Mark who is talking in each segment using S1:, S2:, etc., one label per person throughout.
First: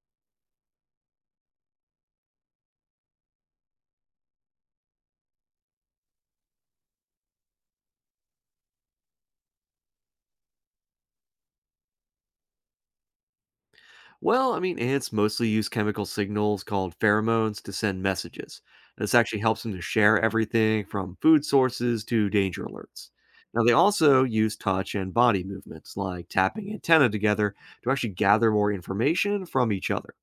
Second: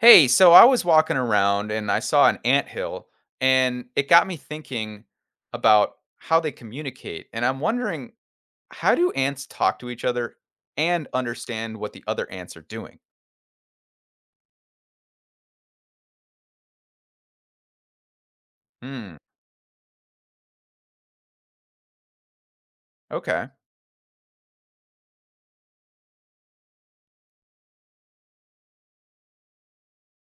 S1: Hey, so I was walking around and I saw an anthill, and it got me thinking about how they communicate. And I'm wondering, how do ants talk to each other and understand what the other ants are doing?
S2: Well, I mean, ants mostly use chemical signals called pheromones to send messages. This
S1: Hmm.
S2: actually helps them to share everything from food sources to danger alerts.
S1: Okay.
S2: Now, they also use touch and body movements, like tapping antenna together, to actually gather more information from each other.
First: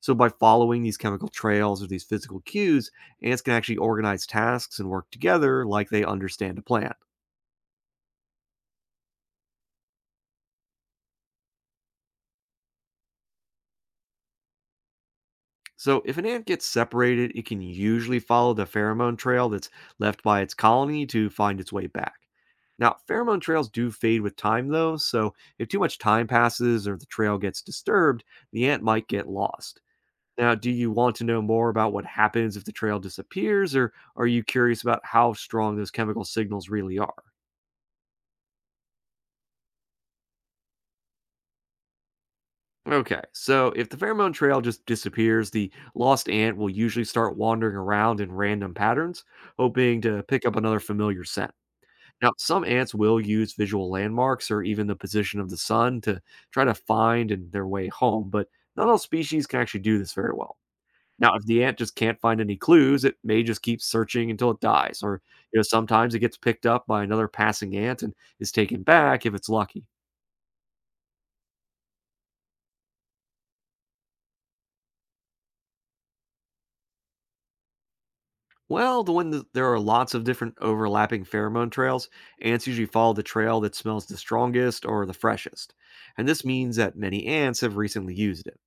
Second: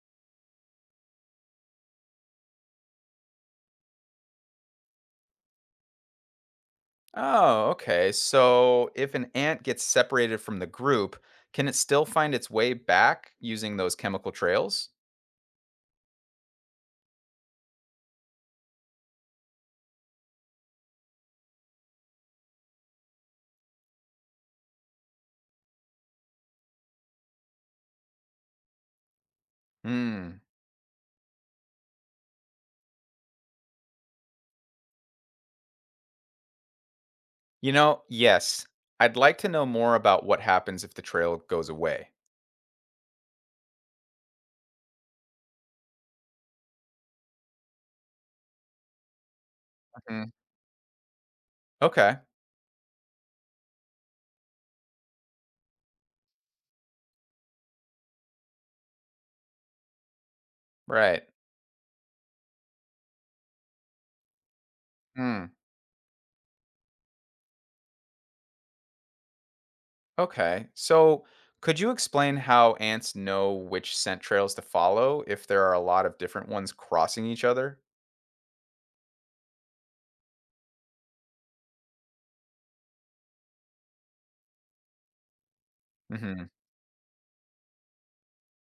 S2: So, by following these chemical trails or these physical cues, ants can actually organize tasks and work together like they understand a plan.
S1: Oh, okay. So if an ant gets separated from the group, can it still find its way back using those chemical trails?
S2: So, if an ant gets separated, it can usually follow the pheromone trail that's left by its colony to find its way back. Now, pheromone trails do fade with time, though, so if too much time passes or the trail gets disturbed, the ant might get lost.
S1: Hmm.
S2: Now, do you want to know more about what happens if the trail disappears, or are you curious about how strong those chemical signals really are?
S1: Yes. I'd like to know more about what happens if the trail goes away.
S2: Okay, so if the pheromone trail just disappears, the lost ant will usually start wandering around in random patterns, hoping to
S1: Mhm.
S2: pick up another familiar.
S1: Okay.
S2: Now, some ants will use visual landmarks or even the position of the sun to try to find and their way home, but not all species can actually do this very well.
S1: Right.
S2: Now, if the ant just can't find any clues, it may just keep searching until it dies, or
S1: Hmm.
S2: sometimes it gets picked up by another passing ant and is taken back if it's lucky.
S1: Okay. So, could you explain how ants know which scent trails to follow if there are a lot of different ones crossing each other?
S2: Well, there are lots of different overlapping pheromone trails, ants usually follow the trail that smells the strongest or the freshest, and this
S1: Hmm.
S2: means that many ants have recently used it.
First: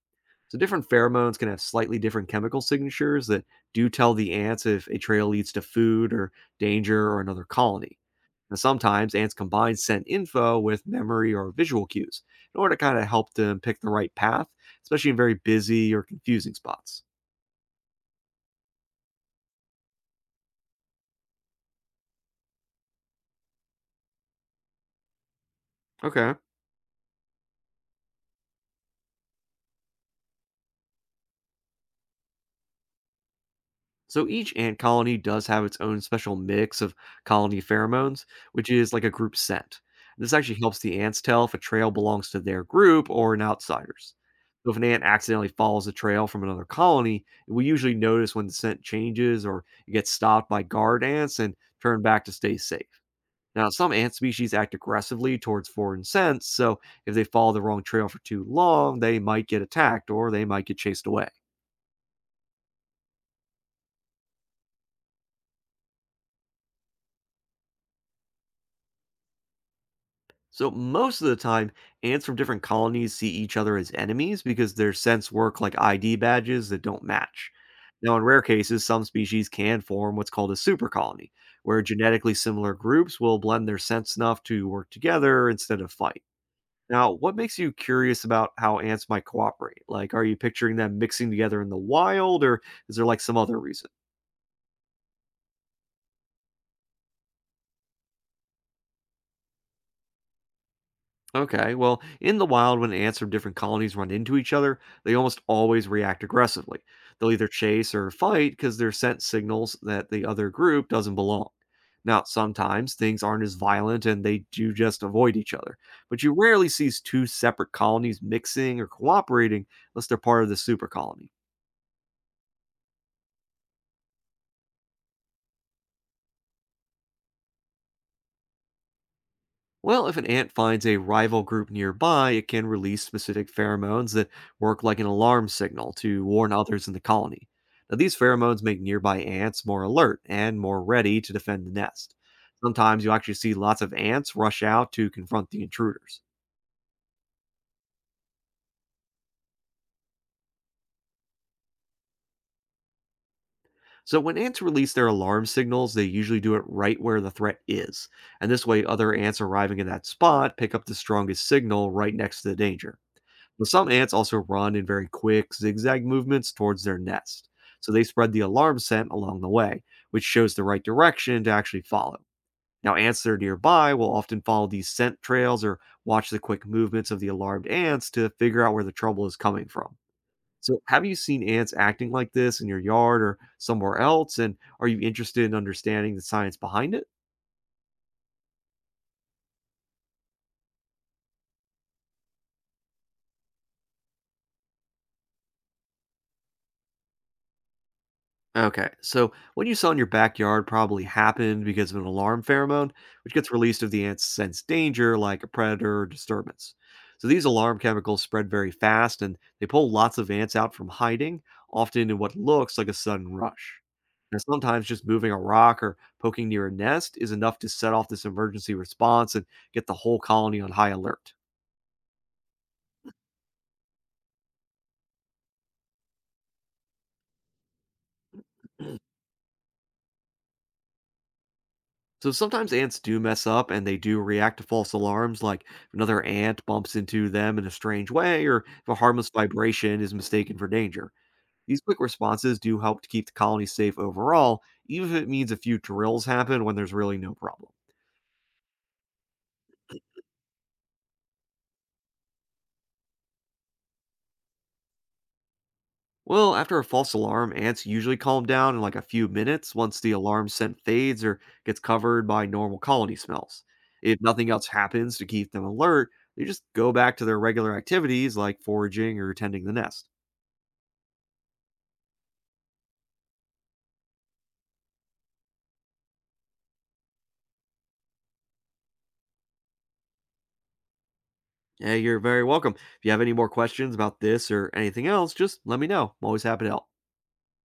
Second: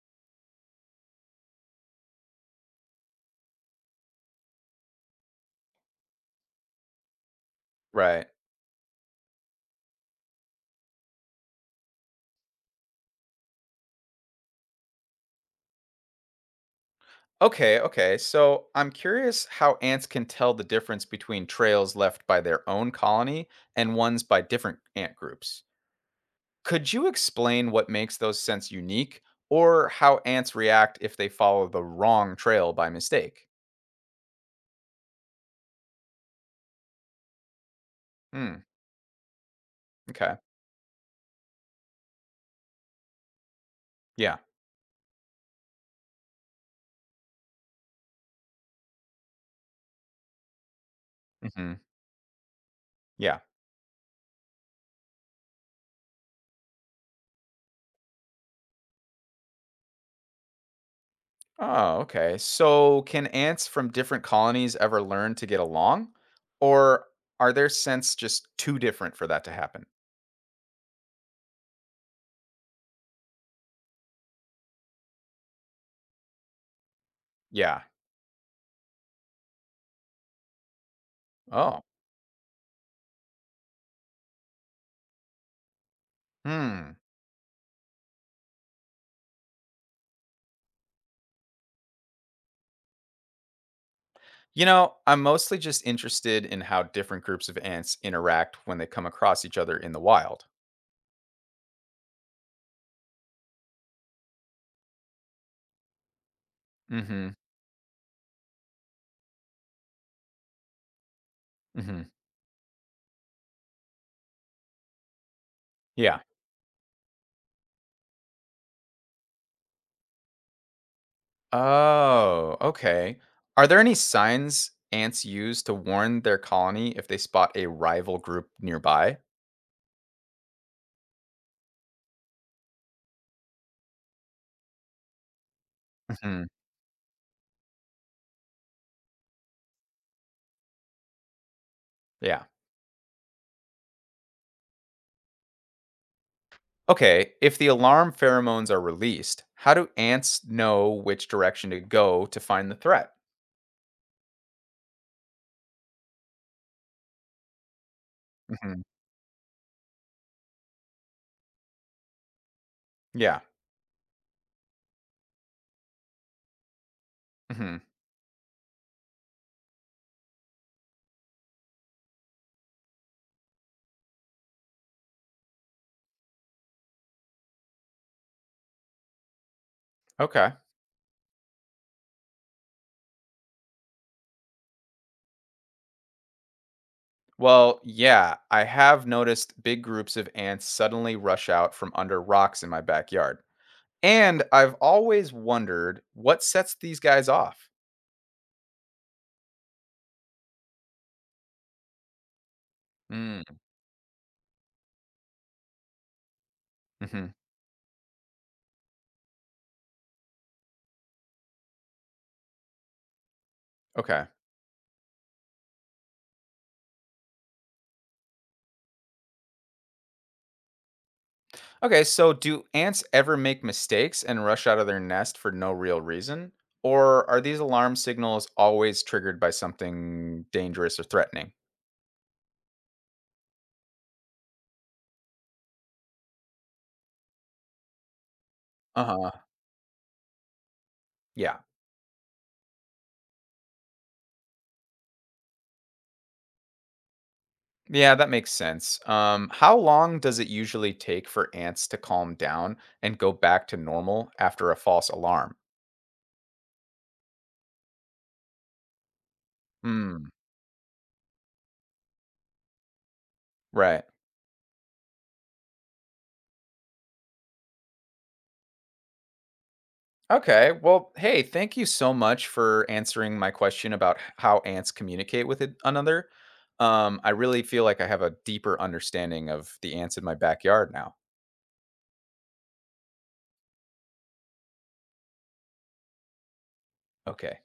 S2: So different pheromones can have slightly different chemical signatures that do tell the ants if a trail leads to food or danger or another colony.
S1: Right.
S2: And sometimes ants combine scent info with memory or visual cues in order to kind of help them pick the right path, especially in very busy or confusing spots.
S1: Okay. Okay. So, I'm curious how ants can tell the difference between trails left by their own colony and ones by different ant groups.
S2: Okay.
S1: Could you explain what makes those scents unique or how ants react if they follow the wrong trail by mistake?
S2: So each ant colony does have its own special mix of colony pheromones,
S1: Hmm.
S2: which is like a group scent. This
S1: Okay.
S2: actually helps the ants tell if a trail belongs to their group or an outsider's.
S1: Yeah.
S2: So if an ant accidentally follows a trail from another colony, we usually notice when the scent changes or it gets stopped by guard ants and
S1: Hmm.
S2: turn back to stay safe.
S1: Yeah.
S2: Now, some ant species act aggressively towards foreign scents, so if they follow the wrong trail for too long, they might get attacked or they might get chased away.
S1: Oh, okay. So, can ants from different colonies ever learn to get along? Or are their scents just too different for that to happen?
S2: So most of the time, ants from different colonies see each other as enemies because their scents work like ID badges that don't match.
S1: Yeah.
S2: Now, in rare cases, some species can form what's called a supercolony, where
S1: Oh,
S2: genetically similar groups will blend their scents enough to work together instead of fight.
S1: hmm.
S2: Now, what makes you curious about how ants might cooperate? Like, are you picturing them mixing together in the wild, or is there like some other reason?
S1: I'm mostly just interested in how different groups of ants interact when they come across each other in the wild.
S2: Okay, well, in the wild, when ants from different colonies run into each other, they almost always react aggressively.
S1: Mm hmm.
S2: They'll either chase or fight because their scent signals that the other group doesn't belong.
S1: Mm hmm.
S2: Now, sometimes things aren't as violent and they do just avoid each other,
S1: Yeah.
S2: but you rarely see two separate colonies mixing or cooperating unless they're part of the super colony.
S1: Oh, okay. Are there any signs ants use to warn their colony if they spot a rival group nearby?
S2: Well, if an ant finds a rival group nearby, it can release specific pheromones that work like an alarm signal to
S1: Hmm.
S2: warn others in the colony. Now, these pheromones make nearby ants more alert and more ready to defend the nest.
S1: Yeah.
S2: Sometimes you'll actually see lots of ants rush out to confront the intruders.
S1: Okay, if the alarm pheromones are released, how do ants know which direction to go to find the threat?
S2: So, when ants release their alarm signals, they usually do it right where the threat is. And this
S1: Hmm.
S2: way, other ants arriving in that spot pick up the strongest signal right next to the danger.
S1: Yeah.
S2: Well, some ants also run in very quick, zigzag movements towards their nest.
S1: Hmm.
S2: So they spread the alarm scent along the way, which shows the right direction to actually follow. Now, ants that are nearby will often follow these scent trails or watch the quick movements of the alarmed ants to figure out where the trouble is coming from.
S1: Okay.
S2: So, have you seen ants acting like this in your yard or somewhere else? And are you interested in understanding the science behind it?
S1: Well, yeah, I have noticed big groups of ants suddenly rush out from under rocks in my backyard. And I've always wondered what sets these guys off.
S2: Okay, so what you saw in your backyard probably happened because of an alarm pheromone, which gets
S1: Mm-hmm.
S2: released if the ants sense danger, like a predator or disturbance. So these alarm chemicals spread very fast and they pull lots of ants out from hiding, often in what looks like a sudden rush.
S1: Okay.
S2: Now, sometimes just moving a rock or poking near a nest is enough to set off this emergency response and get the whole colony on high alert.
S1: Okay, so do ants ever make mistakes and rush out of their nest for no real reason? Or are these alarm signals always triggered by something dangerous or threatening?
S2: So sometimes ants do mess up and they do react to false alarms, like if another ant bumps into them in a strange way or if a
S1: Uh
S2: harmless
S1: huh.
S2: vibration is mistaken for danger.
S1: Yeah.
S2: These quick responses do help to keep the colony safe overall, even if it means a few drills happen when there's really no problem.
S1: Yeah, that makes sense. How long does it usually take for ants to calm down and go back to normal after a false alarm?
S2: Well, after a false alarm, ants usually calm down in like a few minutes once the
S1: Hmm.
S2: alarm scent fades or gets covered by normal colony smells.
S1: Right.
S2: If nothing else happens to keep them alert, they just go back to their regular activities like foraging or tending the nest.
S1: Okay. Well, hey, thank you so much for answering my question about how ants communicate with another. I really feel like I have a deeper understanding of the ants in my backyard now.
S2: Hey, you're very welcome. If you have any more questions about this or anything else, just let me know. I'm always happy to help.
S1: Okay.